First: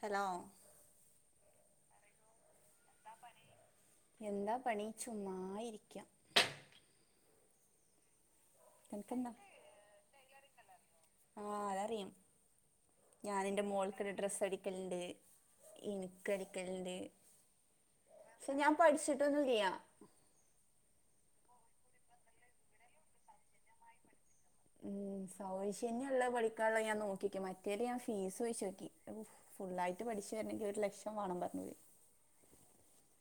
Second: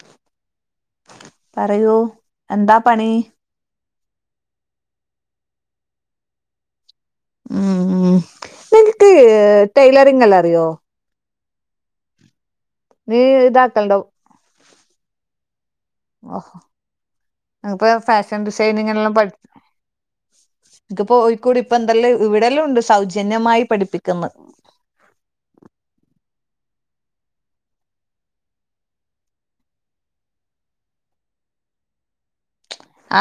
Hello പറയൂ എന്താ പണി ചുമ്മായിരിക്ക ഉം നിനക്ക് ടൈ ലറിങ്ങ എല്ല അറിയോ ആഹ അതറിയാം നീ ഞാന എന്റെ ഇതാക്കലുണ്ടോ മോൾക്ക്ൊരു ഡ്രസ് അടിക്കലണ്ട് എനി ഓഹ് കടിക്കൽ ണ്ട് ഇപ്പൊ ഫാഷൻ ഡിസൈനിങ് എല്ലാം പഠിച്ച ഇനിക്ക്പ്പോയിക്കൂടി ഇപ്പൊ എന്തെല്ലാം ഇവിടെല്ലാം ഉണ്ട് സൗജന്യമായി പഠിപ്പിക്കുന്നു ഉം സൗൈശന്യമുള്ളള്ള പഠിക്കാനുള്ള ഞാൻ നോക്കിക്ക് മറ്റേദ് ഞാൻ ഫീസ് ചൊയ്ചോകി ഫുുള്ളായിട്ട്ഠ പക്ഷേ ഒരു ലക്ഷം വേണം പറഞ്ഞ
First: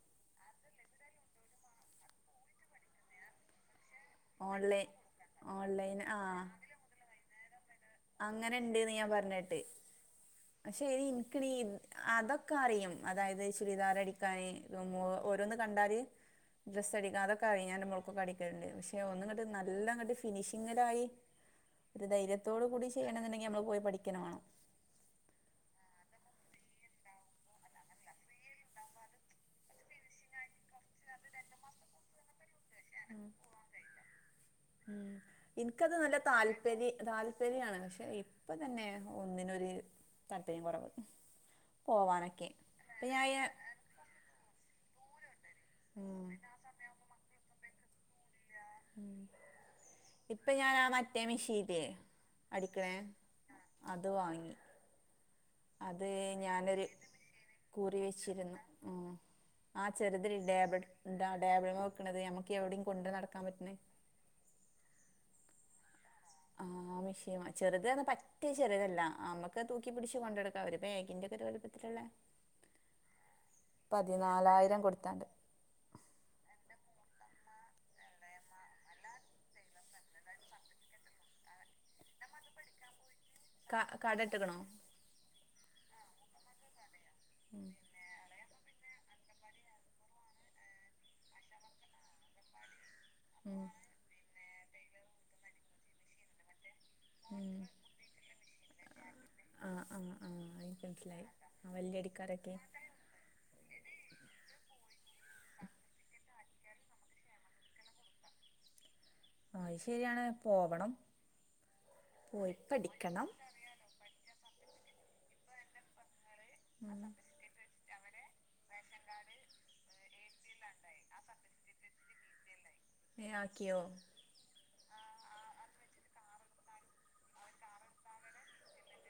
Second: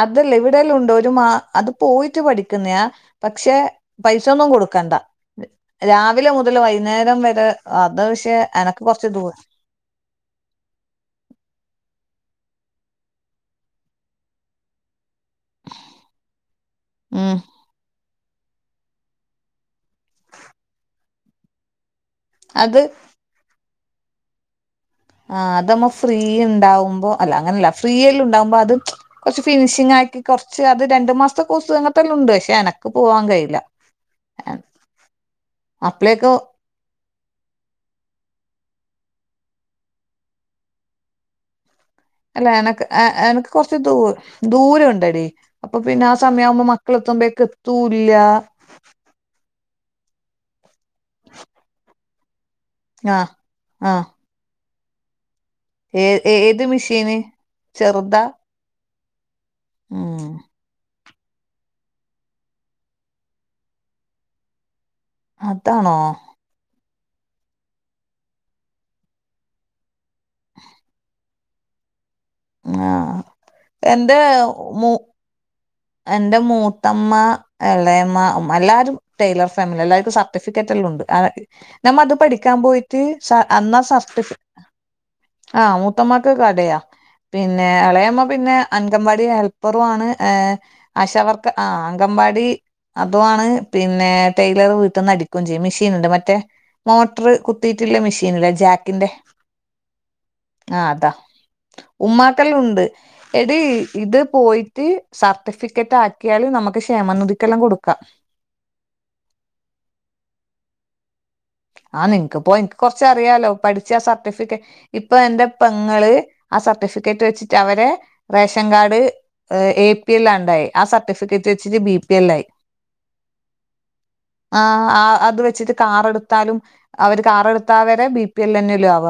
അതല്ല ഇവിടെയല്ലാം ഉണ്ടോ ഒരു മാ അത് പോയിട്ട് പഠിക്കുന്നയാാ പക്ഷെ പൈസൊന്നും ഓൺലൈൻ കൊടുക്കണ്ട ഓൺലൈൻ രാവിലെ ആഹ് മുതൽ വൈകുന്നേരം വരെ അത് പക്ഷെ അങ്ങനെ എനക്ക് ഇണ്ട്ന്ന് കൊറച്ച് ഞാൻ ദൂര പറഞ്ഞിട്ട് പക്ഷെ ഇനി എനക്ക്ി അതൊക്കെ ക്കെ അറിയും അതായത് ചുരിദാർ അടിക്കാാന്ോ ഓരോന്ന് കണ്ടാര്ല് ഡ്രസ്സ്സടിക്കാ ഉം അതൊക്കെ അറ ഞാൻ്റെ മൊൽകൊക്കെ പക്ഷെ ഒന്നട്ട് നല്ലട്ട് ഫിനിഷിങ്ങിലായി ത്തോടു അത് കൂടി ചെയ്യണ എന്നുണ്ടെങ്കിൽ നമ്മൾ പോയി പഠിക്കണ വേണം ആ അതമ്മ ഫ്രീ ഉണ്ടാവുമ്പോ അല്ല അങ്ങനല്ല ഫ്രീല്ല ഉണ്ടാവുമ്പോ അതും കൊറച്ച് ഫിനിഷി ആയി കുറച്ച് അത് രണ്ട് മാസത്തെക്കസ് അങ്ങത്തെല്ലാം ഉണ്ട് പക്ഷേ അനക്ക ഉ എനിക്കത് നല്ല അപ്പളേക്ക് താല്പര്യ തൽപ ശരിയാണ് പക്ഷെ ഇപ്പൊ തന്നെ ഒന്നിനൊരു തട്ടയും കുറവ് പോവാനൊക്കെ അല്ല എനക്ക് ഇപ്പം ഞാൻ ഈ- എക്ക് കൊറച്ച് ദൂ ദൂരം ഉണ്ട്ടിീ അപ്പൊ പിന്നെ ആ ഉം സമയം ആവുമ്പോ മക്കള എത്തുമ്പഴേക്ക എത്തല്ല ഉ ഇപ്പൊ ഞൻാ മറ്റേ മിഷീല് അടിക്കണേ ആഹ് ആഹ് അത് വാങ്ങി ഏ അത് ഏത് ഞാനൊരു മെഷീന് ചെറുതാ ആഹ് ഉം ചെറുതല ഇണ്ടേബട എന്താ ടേബിൾ വെക്കണത് നമ്മക്ക് എവിടെയും കൊണ്ട് നടക്കാൻ പറ്റണേ അതാണോ ആ മിഷീ ചെറുതന്ന് പറ്റേ ചെറുതല്ല നമുക്ക് തൂക്കി പിടിച്ച് കൊണ്ടു നടക്കാം ഒരു പേഗിന്റെറെയക്ക ഒരു എളിപ്പത്തിലുള്ളേ ആ.. എന്തേ.. പതിനാലായിരം മു കൊടുത്താണ്ട് എന്റെ മൂത്തമ്മ എളെമ്മ മ്മ എല്ലാരും ടെലർ ഫാമിലി എല്ലാർക്കും സർട്ടിഫിക്കറ്റ്ല്ലണ്ട് അ.. നമ്മ അത് പഠികാം പോയിട്ട് സ.. ക അന്നന്നാ കട സർട്ടിഫ ഇട്ട്ക്കണോ ആഹ... മൂത്തമാക്ക് കടയാ.. പിന്നെ.. എളേയമ്മ പിന്നെ.. അൻങ്കവാ ടി ഹെൽപ്റാണ്.. ഏ്.. അശവർക്ക.. ആ.. അങ്കവാടി അതു അണ് ഉം പിന്നെ.. ടൈലർ വീട്ട്ന്ന് അടികും ചിയ്യും മിഷീണ്ട് മറ്റേ മോട്റ് ഉം കുത്തിട്ള്ള മെഷീൻ ഇലെ ജാക്കിന്റെ ആ.. ആ.. ആ ആ.. എനിക്ക് അതാ, മനസ്സിലായി ആ വല്യ ഉമ്മാക്കല അടിക്കാരൊക്കെ ഉണ്ട്. എടി.. ഇത് പോയിറ്റ് സർട്ടിഫിക്. ആാക്യാല് നമ്ക്ക് ക്ഷേമനിതിക്കെല്ലാം കൊടുക്കാ ആത്ഷെരിയാണ്, പോവണം ആഹ്.. നിൻക്ക് പോ പോയി ഇനിക്ക് പഠിക്കണം കൊറച്ചറിയാലോ പഠിച്ച സർട്ടിഫികെ ഇപ്പൊ എന്റെ പെങ്ങള് ആ സർട്ടിഫിക്കറ്റ് വെച്ചിട്ട് അവരെ റേഷൻകാർഡ് എ പി എല്ലണ്ടായി ആ സർട്ടിഫിക്കറ്റ് വെച്ചിട്ട് ബിപി എല്ലായി എാ.. ക്യോ ആ.. അ.. അത് വെച്ചിട്ട് കാറേടു ത്താലും, അവര് കാർ എടുത്താവരെ ബി പി എൽ എലനാലും ആവ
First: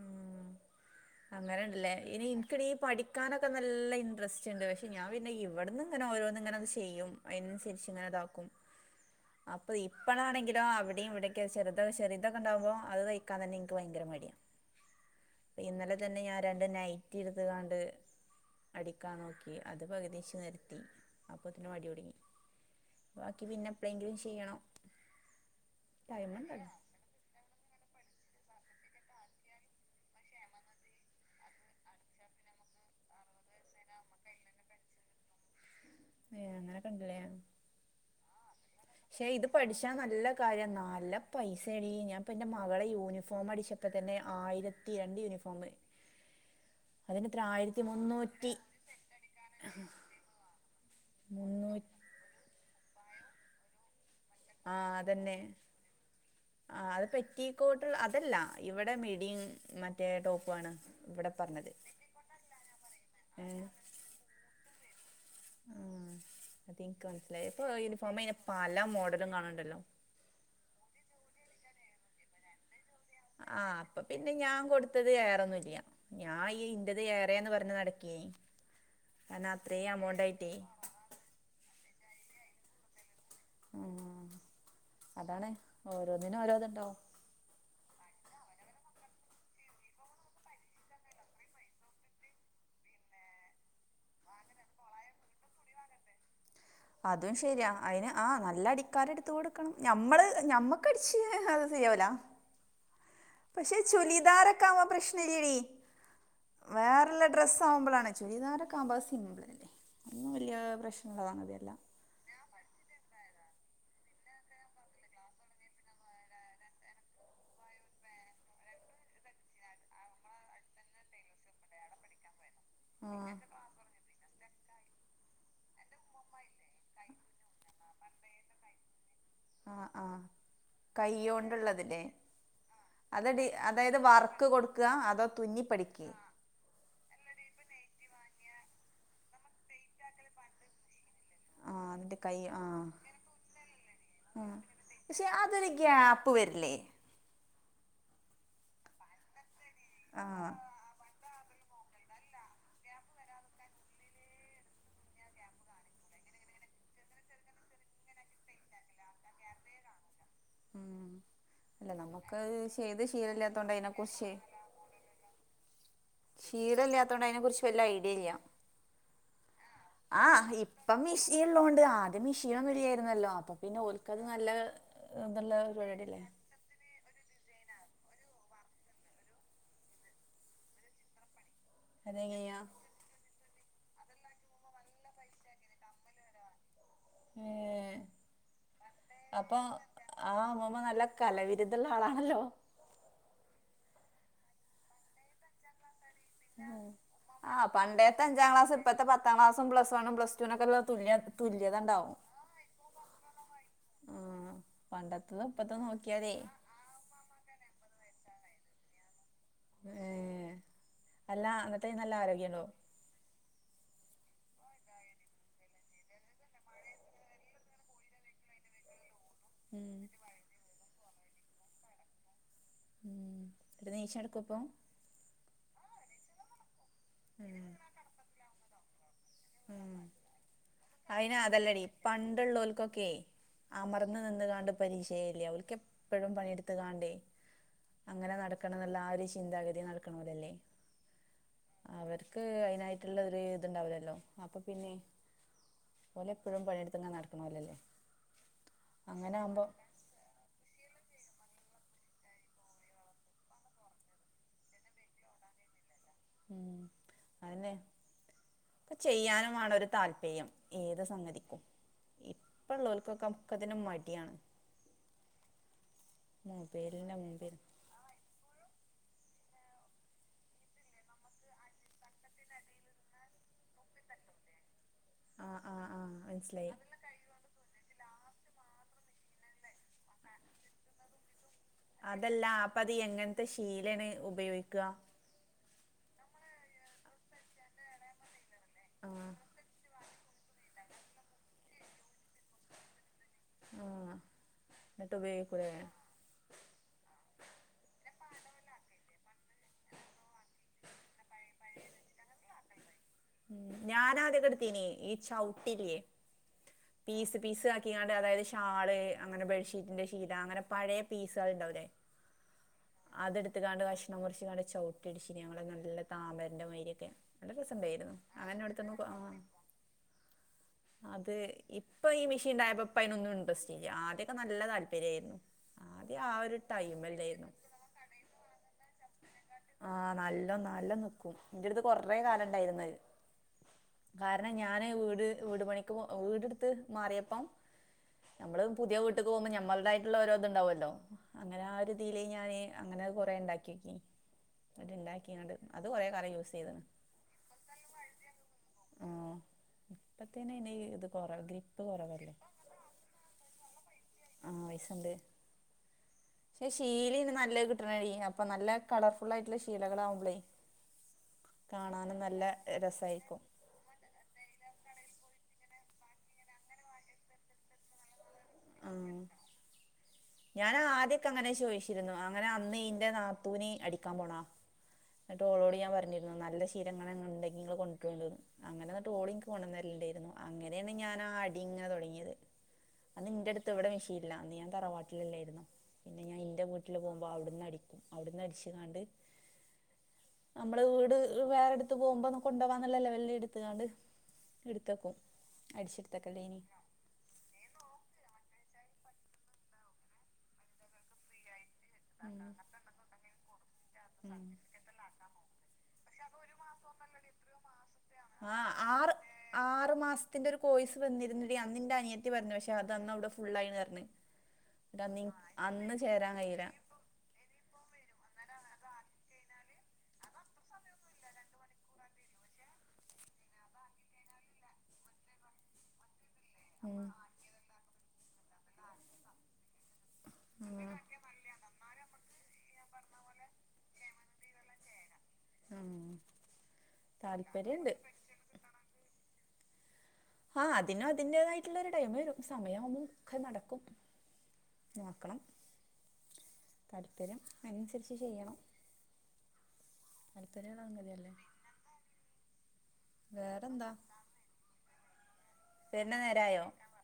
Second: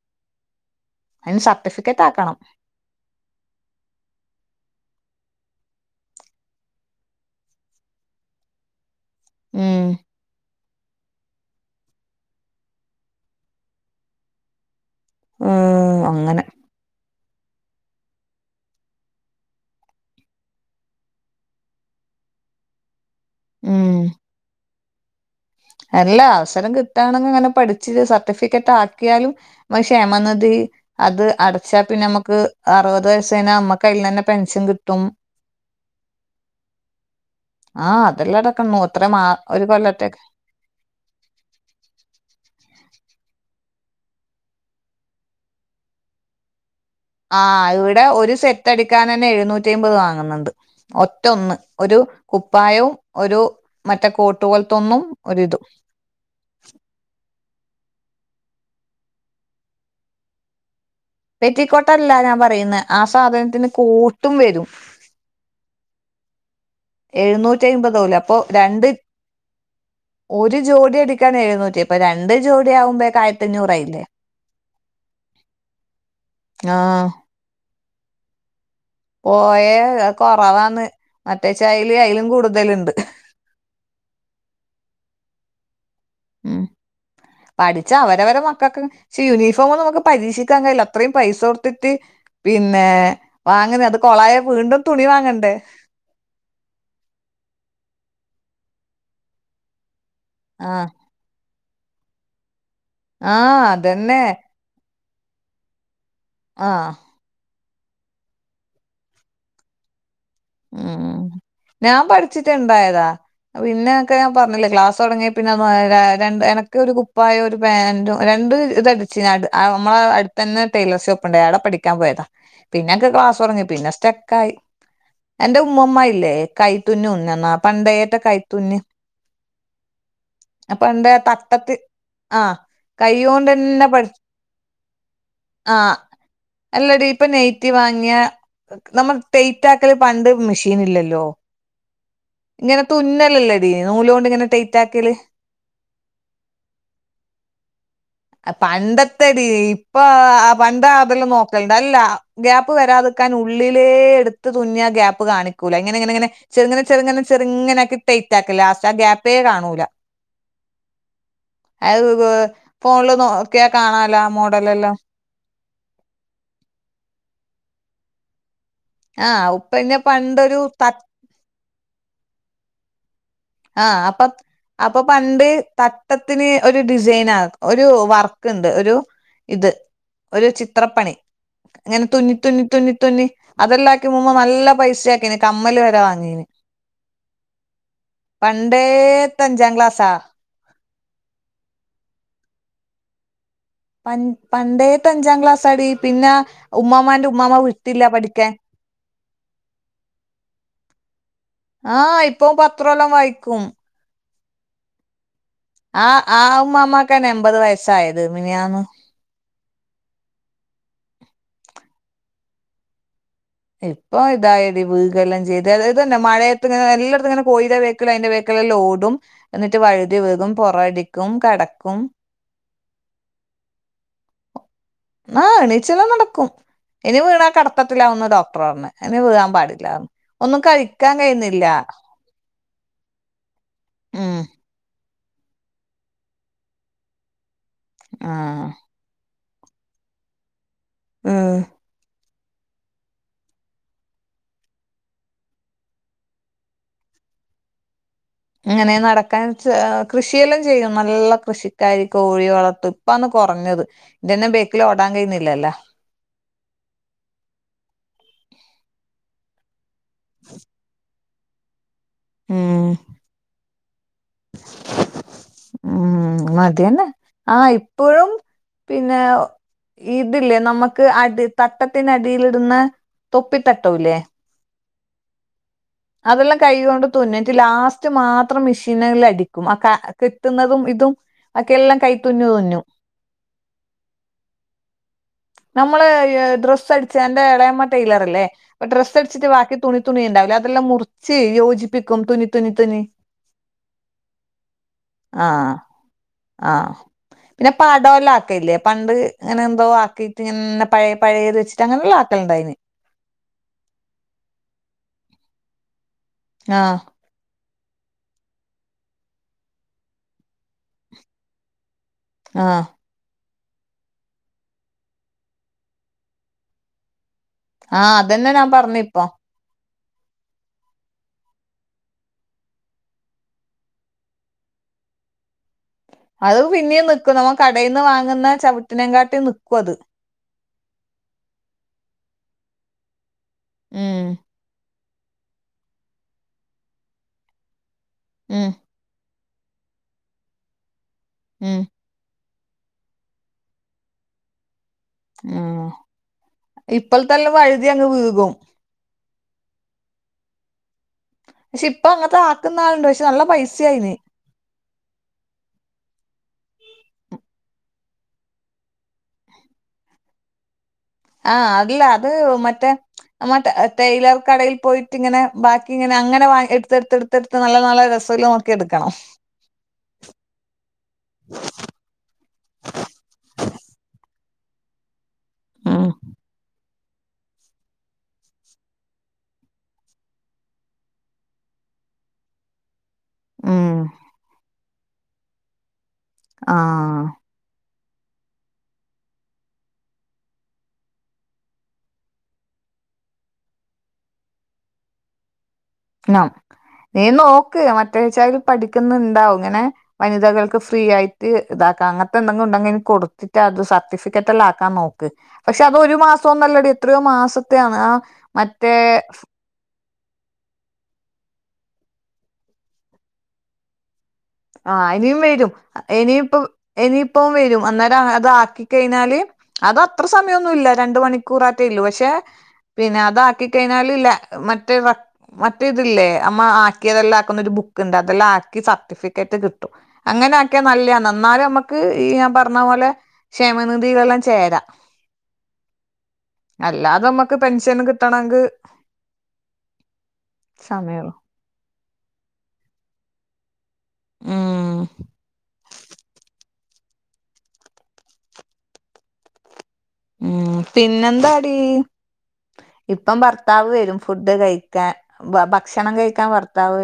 ഉം... അങ്ങനെല്ലേ സർട്ടിഫിക്കറ്റ് ഇനി ആക്കണം ഇൻക്കെടി.. പഠിക്കാനൊക്കെ നല്ല ഇൻഡ്രസ്റ്റ്ണ്ട് പക്ഷെ ഞാൻ പിന്നെ ഇവ്ടന്ന് ഇങ്ങനെ ഓരോന്ങ്‌നെ ചെയ്യും അഇനൻസര്ച്ച് ങ്ങനെ താക്കും അപ്പൊ ഉം ഇപ്പളാണെങ്കിൽ ദാ.. അവ്ടിം ഇവ്ടൊക്കെ ചെർ ചെർ തൊക്കെണ്ടാകുമ്പോ അയ് ത്തൈക്കാൻ തന്നെ ഇൻക്ക് ഭയങ്കര മടിയ ഉം ഇന്നലെതന്നെ ഞാൻ അങ്ങനെ രണ്ട് നൈറ്റിട്ത്ങ്ങണ്ട് അടിക്കാൻ നോക്കി അത് പക് തിച് നിർത്തി അപൊതിന് മടിടുങ്ങി ബാക്കി ഉം പിന്നെപ്ലെങ്കിലും ചിയ്യണം അല്ല, അവസരം കിട്ടാണങ്ക ങ്ങനെ പഠിപ് ചില സർട്ടിഫിക്കറ്റ് ആക്യാലും ശേമന് ധി അത് അടച്ച പിന്നാമക് ന അറുവത് വയസേഞ അമ്മക്ക്യ്യിൽ ന്നെനെ പെൻഷൻ ക് ട്ടും ഉ ആഹ.. അതെല്ലാംടക്ക നൂത്ര മാ.. പക്ഷെ ഇത് ഒരു പഠിച്ചാ കൊല്ലത്തക്കെ നല്ല കാര്യം നല്ല പൈസെടി ഞാൻപ്പ ന്റെ മകളെ യൂനിഫോം അടിച്ചപ്പോ തന്നെ ആയിരത്തി രണ്ട് യൂണഫ ഫോമ്. ആഹ്.. ഇവ്ടെ ഒരു സെറ്റ് അടിക്കാനെ ന്നെ എഴുന്നൂറ്റി ഐമ്പത് വാങ്ന്ണ്ട് ഒറ്റൊന്ന് മുന്നൂറ്റി ഒരു കുപ്പായോം ഒരു മറ്റേ.. ആ കോട്ടുപോൽത്തൊന്നും അതന്നെ ഒരിതും കൊട്ള അതല്ല ഇവെടെ മിഡിം.. മറ്റേ ടോപോണ് പെറ്റിക്കോട്ടല്ല ഞാൻ പറയുനേ ആ ഏ സാധത്തിന് കോട്ടും വരും ഇൻക്ക് മനസ്സിലായി എഴുന്നൂറ്റി ഇപ്പൊ അമ്പതോലെ യൂണിഫോമെയ്ന് അപ്പൊ പല രണ്ട് മോഡലുംകണ് ണ്ടല്ലോ ഒരു ജോഡിടിക്കാൻ എഴുന്നൂറ്റി പ്പൊ രണ്ട് ജോഡി ആകുമ്പേ ആ.. അപ്പൊ പിന്നെ ഞാ കൊട്ത്തത് ഏറെൊന്നുംല്ല ഞാൻ ഇന്റത് ആഹ് ഏറെന്ന് പറഞ്ഞ നട ക്കെ.. പോയേ.. അ കൊറവാന്ന് മറ്റേച്ചായെല് അഇലും കൂട്തല്ണ്ട് ഉം.. അതാണ്, ഓരോന്നിന് ഓരോതുണ്ടാകും താ അവരവരെ മക്കക്ക്ഷെ യൂണിഫോമ മക്ക് പരീക്ഷിക്കാ കഴില്ല അത്രേം പൈസ കൊട്ത്തിട്ട് പിന്നെ.. ഏ. വാങ്ങുന്ന അത് കൊളായ വീണ്ടും തുണി വാങ്ങണ്ടേ [inaudible] അതും ശരിയാ അഇന് ആ.. നല്ല അടിക്കാരെടുത് കൊട്ക്കണം ഞമ്മള് ആഹ് ഞമ്മക്കടിച്ചഅ ചെയുല ആഹ് പക്ഷെ അതന്നെ ചുലിദാാരൊക്കകുമ്പ പ്രശ്നലടി ആഹ.. ആവുമ്പോൾ ആണ്, ചുരിദാരക്കെ ആവുമ്പ സിമ്പിൾ അല്ലേ. ഒന്നും വലിയ ഉം പ്രശ്നമുള്ള സംഗതിയല്ല ഞാൻ പഠിച്ചിട്ടുണ്ടായതാ. പിന്നെക്കെ ഞാൻ പറഞ്ഞില്ലേ, ക്ലാസ്റ്റ് തുടങ്ങിയ പിന്നെ രണ്ട് എനക്ക് ഒരു കുപ്പായ ഒരു പാൻറും രണ്ട് ഇതടിച്ച് നമ്മള അടുത്ത തന്ന ടെയ്ലർ ഷോപ്പ് ഉണ്ട്, ആടെ പഠിക്കാൻ പോയതാ. പിന്നെ ഒക്കെ ആ ക്ലാസ് തുടങ്ങി. പിന്നെ സ്റ്റെക്ക് ആയി. എന്റെ ഉമ്മമ്മ ഇല്ലേ. കൈത്തുന്നു തിന്നുന്ന അപ്പൊ ഏട്ടാ കൈത്തുന്നു [inaudible] അപ്പൊ എന്താ തട്ടത്തി ആ അത് അതായത് വർക്ക് കൊടുക്കുക അതോ തുന്നി ആഹ് പഠിക്ക അല്ലടി ഇപ്പ നെയ്റ്റി വാങ്ങിയ നമ്മൾ ടെയ്റ്റ് ആക്കല് പണ്ട് മെഷീൻ ഇല്ലല്ലോ. ആ എന്റെ കൈ ആ, ഇങ്ങനെ തുന്നലല്ലേടി നൂലോണ്ട് ഇങ്ങനെ ടൈറ്റാക്കല് പക്ഷെ അതൊരു ഗ്യാപ്പ് വരില്ലേ? [inaudible] പണ്ടത്തെടി ഇപ്പൊ ആ ആഹ് പണ്ട അതെല്ലാം നോക്ക ണ്ടല്ല ഗ്യാപ്പ് വരാതിക്കാൻ ഉള്ളിലേ എടു തുന്നി ആ ഗാപ്പ് കാണിക്കൂല്ല. എങ്ങനെങ്ങെങ്ങനെ ചെറുങ്ങനെ ചെറുങ്ങനെങ്ങന ആക്കി ടൈറ്റ് ആ ലാസ്റ്റ് ആ ഗ്യാപ്പെ കാണൂല. [inaudible] അല്ല അതത് നമുക്ക് ചെയ്ത് ഫോണില് നോക്കിയ ശീലല്ലാത്തോണ്ട് അതിനെ കാണാലാ മോഡല് എല്ലാം. ശക്ഷീതം ഇല്ലാത്തൊണ്ട് അതിനെ കുറിച്ച് വല് ഐഡിയ ഇല്ല. ആഹ് പിന്നെ ആ പണ്ടൊരു ത ഇപ്പം മിഷിയള്ളതോണ്ട് ആദ്യം മിഷീൻ ഒന്നും ഇല്ലായിരുന്നല്ലോ. അപ്പൊ പിന്നെ ആ ഓൽക്കത് അപ്പൊ നല്ല അപ്പൊ പണ്ട് ഇതുള്ള പരിപാടിയല്ലേ തട്ടത്തിന് ഒരു ഡിസൈൻ ആ ഒരു വർക്ക് ഉണ്ട്, ഒരു ഇത് ഒരു ചിത്രപ്പണി. അങ്ങനെ തുന്നി അതെങ്ങനെയാ തുന്നി തുന്നി തുന്നി. അതെല്ലാം ആക്കി മുമ്പ് നല്ല പൈസ ആക്കിന് കമ്മല് വരെ വാങ്ങീന്. ഏ പണ്ടേത്തെ അപ്പൊ അഞ്ചാം ക്ലാസ്സാ ആ അമ്മമ്മ നല്ല കലവിരുദ്ധുള്ള ആളാണല്ലോ. പ പണ്ടേത്ത അഞ്ചാം ക്ലാസ് ആടി. ആ പണ്ടേത്തെ അഞ്ചാം പഠിക്കാൻ ക്ലാസ് ഇപ്പഴത്തെ പത്താം ക്ലാസ്സും, പ്ലസ് വണ്ണും പ്ലസ് ടുനൊക്കെ. ആ ഇപ്പൊ പത്രോല്ലം വായിക്കും. ആ പണ്ടത്തെ. ആ ആ ഉമാമാക്കന്നെ എൺമ്പത് വയസായത് മിനന്ന്. ഏർ അല്ല അന്നത്തേ നല്ല ആരോഗ്യം ഉണ്ടോ? ഇപ്പൊ ഇതായിടി വികല്ലം ചെയ്ത്ത് ഇത്തന്നെ മഴയത്ത് എല്ലായിടും ഇങ്ങനെ കോയ്യിന്റെ വേക്കില് അതിന്റെ വേക്കി ലല്ലാം ഓടും. എന്നിട്ട് ഉം വഴുതി വീകും പൊറടിക്കും കിടക്കും. ഉം നീശം എടുക്കപ്പ ച്ചില നടക്കും. ഇനി വീണാ കടത്തത്തിലാവുന്ന ഡോക്ടർ പറഞ്ഞ ഇനി വീഴാൻ പാടില്ല ഉം ഒന്നും കഴി അയിന് അതല്ലടി പണ്ടുള്ളവർക്കൊക്കെ അമർന്ന് ഉം നിന്ന് കണ്ട് പ ല്ലേ അവർക്ക് എപ്പോഴും പണിയെടുത്ത് കാണണ്ടേ, അങ്ങനെ ആഹ് നടക്കണം എന്നുള്ള ആ ചിന്താഗതി നടക്കണ പോലെയല്ലേ. ആഹ്. അവർക്ക് അതിനായിട്ടുള്ള ഇതുണ്ടാവിലല്ലോ, അപ്പൊ പിന്നെ. ഓലെ എപ്പോഴും പണിയെടുത്ത് ഇങ്ങനെ നടക്കണല്ലല്ലേ. ഇങ്ങനെ നടക്കാൻ കൃഷിയെല്ലാം ചെയ്യും. നല്ല കൃഷിക്കാരി കോഴി വളർത്തും. ഇപ്പന്ന് കുറഞ്ഞത് ഇന്റെന്നും ബേക്കിൽ ഓടാൻ കഴിയുന്നില്ലല്ലോ. ഉം അതന്നെ താൽപര്യം ഏത് സംഗതി. ഇപ്പ ഉം ഉള്ളവർക്കൊക്കത്തിനും മടിയാണ്. ഉം മടി തന്നെ, മൊബൈലിന്റെ മുമ്പിൽ ആ ഇപ്പോഴും പിന്നെ. ഇതില്ലേ നമുക്ക് അടി തട്ടത്തിനടിയിൽ ഇടുന്ന തൊപ്പിത്തട്ടം ഇല്ലേ ആ ആ ആ അതെല്ലാം മനസ്സിലായി കൈ കൊണ്ട് തുന്നിട്ട് ലാസ്റ്റ് ട്ട് മാത്രം മെഷീനിൽ അടിക്കും ആ കെട്ടുന്നതും ഇതും ഒക്കെ എല്ലാം അതല്ല കൈത്തുന്നു അപ്പം തുന്നും അത് എങ്ങനത്തെ ശീലേണ് ഉപയോഗിക്കുക നമ്മള് ഡ്രസ്സ് അടിച്ചേൻ്റേ എളേമ്മ ടൈലർ ഇല്ലേ അപ്പൊ ആ ഡ്രസ്സ് അടിച്ചിട്ട് ബാക്കി തുണി തുണി ഉണ്ടാവില്ലേ അതെല്ലാം മുറിച്ച് യോജിപ്പിക്കും തുന്നി തുന്നി തുന്നി, ആ എന്നിട്ട് ആ ഉപയോഗിക്കൂലേ ആ പിന്നെ പടോല ക്കല്ലേ പണ്ട് ഇങ്ങനെ എന്തോ ആക്കിട്ട് ഇങ്ങനെ പഴ പഴയേത് വെച്ചിട്ട് അങ്ങനെയുള്ള ആക്കലിണ്ടായിന്നു ഉ ഞാനാദ്യക്കെ എടുത്തീനി ഈ ചൗട്ടില്ലേ ആഹ് പീസ് പീസ് ക കാണ്ട് അതായത് ഷാള് അങ്ങനെ ബെഡ്ഷീറ്റിന്റെ ശീല അങ്ങനെ പഴയ പീസാളുണ്ടാവൂല്ലേ ആ അതെടുത്ത് കാണ്ട് കഷ്ണം മുറിച്ചാണ്ട് ചവിട്ടി അടിച്ചീനി ഞങ്ങളെ നല്ല താമരന്റെ മാതിരിരൊക്കെ നല്ല രസംണ്ടായിരുന്നു അതെന്നെ ഞാൻ പറഞ്ഞേ ഇപ്പോ [inaudible] അത് ഇപ്പൊ ഈ മെഷീൻണ്ടായപ്പോ അയ്നൊന്നും ഇൻട്രസ്റ്റില്ല ആദ്യൊക്കെ നല്ല താല്പര്യമായിരുന്നു അത് പിന്നിം നിക്കും നമ്മ കടയിൽ നിന്ന് വാങ്ങുന്ന ചവിട്ടിനെ കാട്ടിനും നിക്കും ആ അത് നല്ലോ നല്ലോ നിക്കും എന്റെ അടുത്ത് കൊറേ കാലം ഇണ്ടായിരുന്നത് ഉം കാരണം ഞാന് വീട് വീട് പണിക്ക് വീടെടുത്ത് മാറിയപ്പം നമ്മള് ഉം പുതിയ വീട്ടക്ക് പോകുമ്പോ നമ്മളുടെ തായിട്ടുള്ള ഓരോ ഇത്ണ്ടാവുല്ലോ അങ്ങനെ ആ ഉം ഒരു തീല് ഞാന് അങ്ങനെ കൊറെ ഉണ്ടാക്കിനോക്കി ഉം യൂസ് ചെയ്ത്ണ് ഇപ്പോൾ ത്തെ വഴുതി അങ്ങ് വീകും ഇപ്പത്തനെ എനെ ഏതും പക്ഷെ ഇപ്പം അങ്ങനത്തെ ആക്കുന്ന ആളുണ്ട് പക്ഷെ നല്ല പൈസ അയ്ന് ആ പൈസണ്ട് പക്ഷെ ശീലിം നല്ലത് കിട്ടണടീ അപ്പൊ നല്ല കളർഫുൾ ആയിട്ടുള്ള ശീലകൾ ആവുമ്പളേ ആ അല്ല അത് മറ്റേ നമ്മേ ടെയ്ല്ലർ കടയിൽ പോയിട്ട് ഇങ്ങനെ ബാക്കി ങ്ങനെ അങ്ങനെ എടുത്ത് എടുത്തെടുത്ത് നല്ല നല്ല രസള്ളത് നോക്കി എടുക്കണം ഞൻ ആദ്യൊക്കെ അങ്ങനെ ചോയിച്ചിരുന്നു അങ്ങനെ അന്ന് ഇന്റെ നാത്തൂന് അടിക്കാൻ പോണാ ന്നട്ട് ഒളോട് ഞാൻ ഉം പറഞ്ഞിരുന്നു നല്ല ശീലങ്ങനെ ഉണ്ടെങ്കിൽ കൊണ്ടരൊണ്ടു അങ്ങനെ ഓള് എനിക്ക് കൊണ്ടന്നരലുണ്ടായിന്നു അങ്ങനെയാണ് ഞാൻ ആ അടിങ്ങനെ തുടങ്ങിയത് അന്ന് ഇന്റെടുത്ത് ഇവിടെ ഉം മിഷീനില്ല അന്ന് ഞാൻ തറവാട്ടിലെല്ലായിരുന്നോ പിന്നെ ഞാൻ എൻ്റെ വീട്ടിൽ പോകുബോൾ ആഹ് അവിടെന്നടിക്കും ഔട്ന്ന് അടിച്ച് കാണ്ട് നമ്മളേ വീട് വേറെടുത്ത് പോകുമ്പോ കൊണ്ട് പോകന്നുള്ള ലെവലില് എടുത്തുകാണ്ട് എടുത്തക്കും ന്നം നീ നോക്ക് മറ്റേ വെച്ചാലും പഠിക്കുന്നുണ്ടാവകും ഇങ്ങനെ വനിതകൾക്ക് ഫ്രീ ആയിട്ട് ഇതാക്കാം അങ്ങനത്തെ എന്തെങ്കിലും ഉണ്ടെങ്കിൽ ഇനി കൊടുത്തിട്ട് അത് സർട്ടിഫിക്കറ്റ് എല്ലാം ആക്കാൻ നോക്ക് പക്ഷെ അ അത് ഒരു മാസം ഒന്നുംല്ലടി എത്രയോ മാസത്താണ് ആ മറ്റേ അതിൻ്റൊരു കോയ്സ് വന്നിരുന്നു അന്ന്ന്റെ അനിയത്തി പറഞ്ഞു പക്ഷെ അത് അന്ന് ഔടെ ഫുൾ ആയി പറഞ്ഞു ആ ഇനിയും വരും ഇനിപ്പം കഴിയൂല ഇനിയിപ്പം വരും അന്നേരം ആ അത് കഴിഞ്ഞാല് അത് അത്ര സമയംമോന്നുമില്ല രണ്ട് മണിക്കൂറ് ആട്ടേ ഉള്ളൂ പക്ഷെ പിന്നെ അതാക്കി കഴിഞ്ഞാൽ ഇല്ല മറ്റേ മറ്റേ തില്ലേ നമ്മ ആക്കിതെല്ലാം ആക്കുന്ന ഒരു ബുക്ക്ണ്ട് അതെല്ലാം ആക്കി സർട്ടിഫിക്കറ്റ് കിട്ടും അങ്ങനെ ഉം ആക്കിയ നല്ല്യണ് എന്നാലും നമ്മക്ക് ഈ ഞാൻ പറ പറഞ്ഞ പോലെ ക്ഷേമനിധികളെല്ലാം ചേരാം ഉം അല്ലാതെ നമ്മക്ക് താല്പര്യണ്ട് പെൻഷന് കിട്ടണെങ്കിൽ ആ അതിനും അതിന്റേതായിട്ടുള്ള ഒരു ടൈമം വരും സമയാവുബൊ ഒക്കെ നടക്കും ഉം നോക്കണം താല്പര്ം അയ്നനുസരിച്ച് ചെയ്യണം ഉം താല്പര്യള്ള സംഗതിയല്ലേ പിന്നെന്താടി ഇപ്പം ഭർത്താവ് വേറെന്താ വരും ഫുഡ് കഴിക്കാൻ ബ വര്ണ ഭക്ഷണം കഴിക്കാൻ നേരായോ ഭർത്താവ്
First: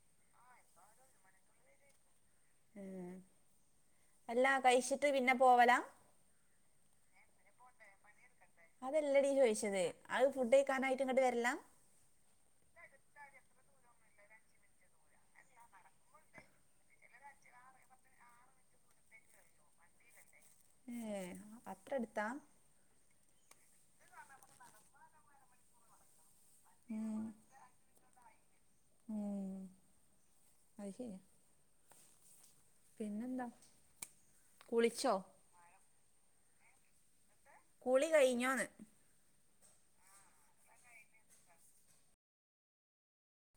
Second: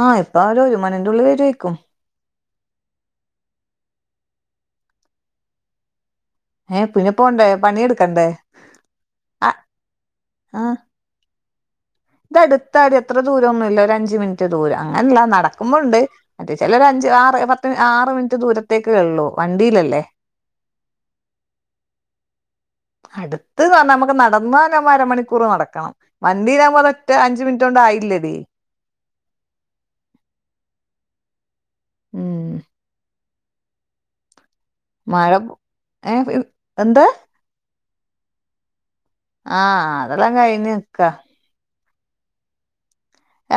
ആഹ് ഇപ്പ അവര്വരും ഉമനന്റുള്ളി വരുവാര്ക്കും ഏഹ് അല്ലാ കഴിച്ചിട്ട് പിന്നെ പോവലാ ഏഹ് പിന്നെ പോണ്ടേ പണിയെടുക്കണ്ടേ. അതല്ല ഡീ ചോയിച്ചത് അത് ഫുഡ് കഴിക്കാനായിട്ട് ഇങ്ങട്ട് വര്ല്ലാ? ഇവ്ട അടുത്താടി അത്ര ദൂരോന്നുല്ല ഒരു അഞ്ച് മിൻറ്റ് ദൂരം അങ്ങനല്ല നടക്കുമ്പോ ഉണ്ട് മറ്റേ ചെലര ഞ്ച് ആറ് പത്ത് ആറ് മിനിറ്റ് ദൂരത്തേക്കേ ഉള്ളു വണ്ടിയിലല്ലേ. ഏഹ് അത്ര അടുത്താ. അടുത്ത്ന്ന് പറഞ്ഞാ നമുക്ക് നടന്നാ നമ്മ അരമണിക്കൂറ് നടക്കണം. വണ്ടിയിലാകുമ്പോ അത് ഒറ്റ ഉം അഞ്ചു മിനിറ്റ് കൊണ്ട് ആയില്ലേടി. ഉം അത് ശരിയാ. ഉം പിന്നെന്താ, കുളിച്ചോ? ഏഹ് പി എന്ത്‌ കുളി കയ്ഞ്ഞോന്ന് ആഹ് അതെല്ലാം കയ്ഞ്ഞ് നിക്കാ.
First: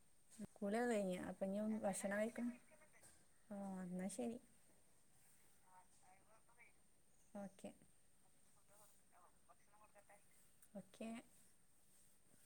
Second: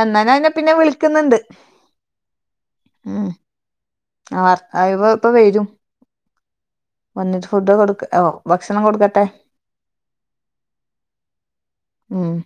എന്നാ ഞാൻ നിന്നെ പിന്നെ കുളി ഒക്കെ കയ്ഞ്ഞ് വിളിക്കുന്നുണ്ട് അപ്പൊ ഇഞ്ഞും ഭക്ഷണം കഴിക്കണം. ഉം ആഹ് എന്നാ ശരി. ഇവ ഇപ്പൊ വരും. വന്നിട്ട് ഓക്കെ ഫുഡ് കൊടുക്ക ഓഹ് ഭക്ഷണം കൊടുക്കട്ടെ. ഓക്കെ ഉം